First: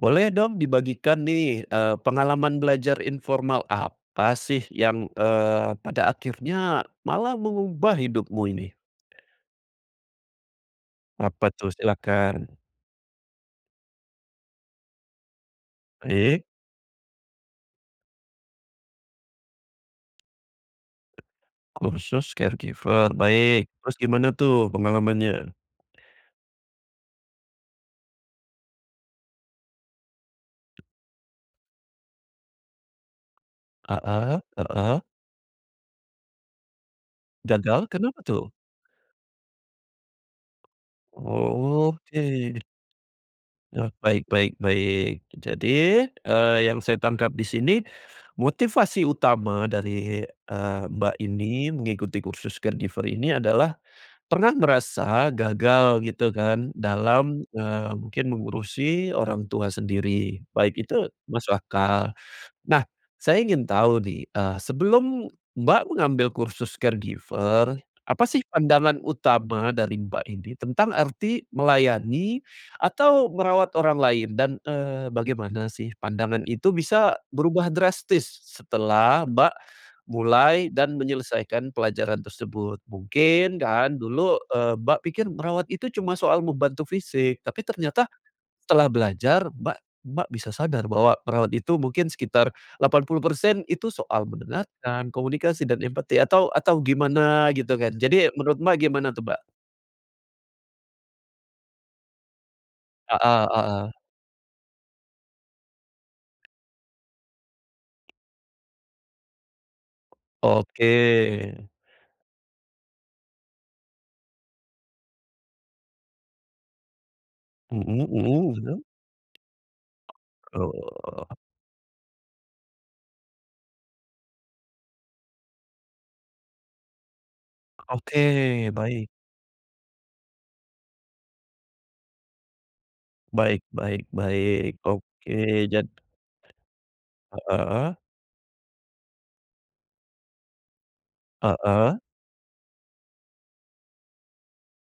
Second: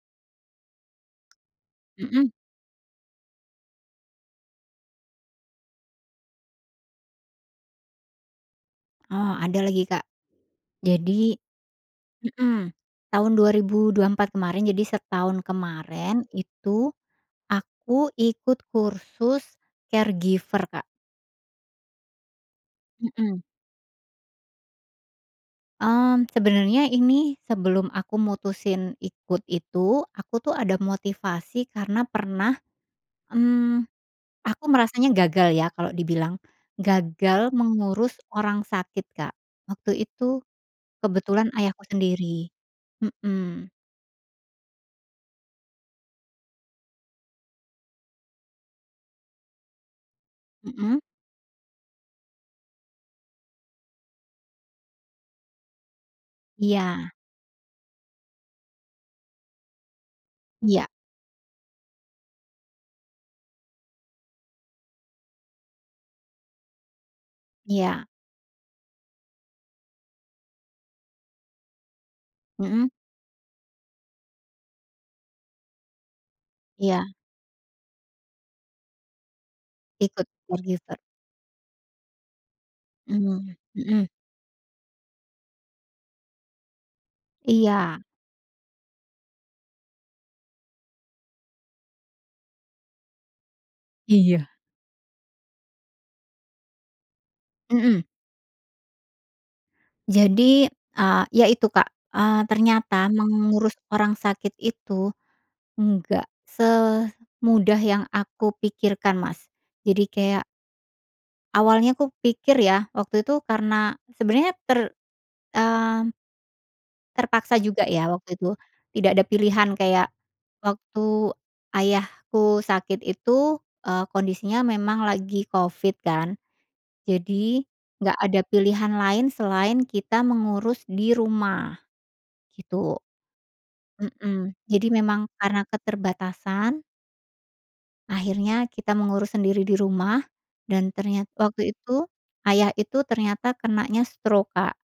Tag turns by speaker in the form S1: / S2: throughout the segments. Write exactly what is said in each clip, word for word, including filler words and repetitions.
S1: Boleh dong dibagikan nih e
S2: Mhm.
S1: pengalaman belajar informal apa sih yang eee, pada akhirnya malah mengubah hidupmu ini?
S2: Oh ada lagi, Kak. Jadi
S1: Apa tuh? Silahkan.
S2: mhm, tahun dua ribu dua empat kemarin jadi setahun kemarin
S1: Baik.
S2: itu aku ikut kursus caregiver, Kak.
S1: Kursus caregiver,
S2: Mhm.
S1: baik. Terus gimana tuh pengalamannya?
S2: Mmm, sebenarnya ini sebelum aku mutusin ikut itu, aku tuh ada motivasi karena pernah, mmm,
S1: Heeh
S2: aku
S1: heeh.
S2: merasanya gagal ya kalau dibilang gagal
S1: Gagal
S2: mengurus
S1: kenapa tuh?
S2: orang sakit, Kak. Waktu itu kebetulan ayahku
S1: Oh,
S2: sendiri.
S1: oke.
S2: Mhm.
S1: Nah, baik baik baik. Jadi, eee, yang saya tangkap di sini motivasi utama dari, eee,
S2: Mhm.
S1: Mbak ini mengikuti kursus caregiver ini adalah pernah merasa gagal gitu kan
S2: Iya.
S1: dalam, eee, mungkin mengurusi orang tua sendiri, baik
S2: Iya.
S1: itu masuk akal. Nah saya ingin tahu nih, eee, sebelum Mbak mengambil kursus caregiver,
S2: Iya.
S1: apa sih pandangan utama dari Mbak ini tentang arti melayani
S2: Mhm.
S1: atau merawat orang lain? Dan, eee, bagaimana sih pandangan itu
S2: Iya.
S1: bisa berubah drastis s setelah Mbak
S2: Ikut
S1: mulai dan
S2: caregiver.
S1: menyelesaikan pelajaran tersebut?
S2: Mhm
S1: Mungkin kan
S2: mhm.
S1: dulu, eee, Mbak pikir merawat itu cuma soal membantu fisik, tapi
S2: Iya.
S1: ternyata setelah belajar Mbak Mbak bisa sadar bahwa perawat itu mungkin sekitar delapan puluh persen itu soal
S2: Iya.
S1: mendengarkan, komunikasi dan empati, atau atau gimana gitu kan?
S2: Mhm.
S1: Jadi menurut Mbak gimana tuh, Mbak?
S2: Jadi, eee, iya itu Kak, eee, ternyata mengurus
S1: Heeh-heeh.
S2: orang sakit itu enggak semudah yang aku pikirkan Mas, jadi kayak
S1: Oke.
S2: awalnya aku pikir ya, waktu itu karena sebenarnya ter mmm terpaksa juga
S1: Mhm
S2: ya waktu itu.
S1: mhm.
S2: Tidak ada pilihan kayak
S1: [unintelligible]
S2: waktu
S1: Oh.
S2: ayahku sakit itu, eee, kondisinya memang lagi covid kan, jadi enggak ada
S1: Oke,
S2: pilihan
S1: baik.
S2: lain selain kita mengurus di rumah, gitu.
S1: Baik baik
S2: Mhm,
S1: baik.
S2: jadi
S1: Oke,
S2: memang karena
S1: jad
S2: keterbatasan
S1: Heeh, eh.
S2: akhirnya kita mengurus sendiri di rumah dan ternyat waktu
S1: Heeh.
S2: itu ayah itu ternyata kenanya stroke Kak,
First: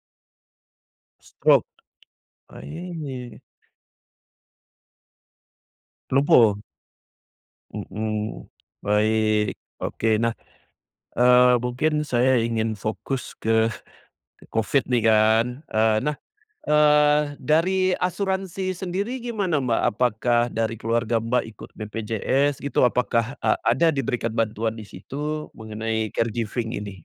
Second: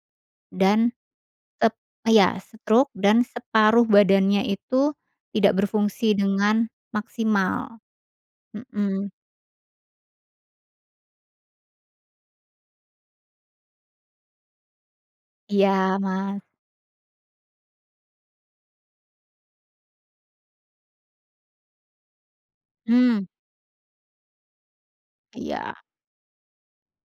S2: dan
S1: Stroke,
S2: tet iya, stroke dan
S1: aih.
S2: separuh badannya itu tidak berfungsi
S1: Lumpuh.
S2: dengan maksimal,
S1: Mhm,
S2: mhm.
S1: baik, oke. Nah, eee, mungkin saya ingin fokus ke covid nih kan, eee,
S2: Iya,
S1: nah,
S2: Mas.
S1: eee, dari asuransi sendiri gimana, Mbak? Apakah dari keluarga Mbak ikut BPJS gitu?
S2: Hmm.
S1: Apakah a ada diberikan bantuan disitu
S2: Iya.
S1: mengenai caregiving ini?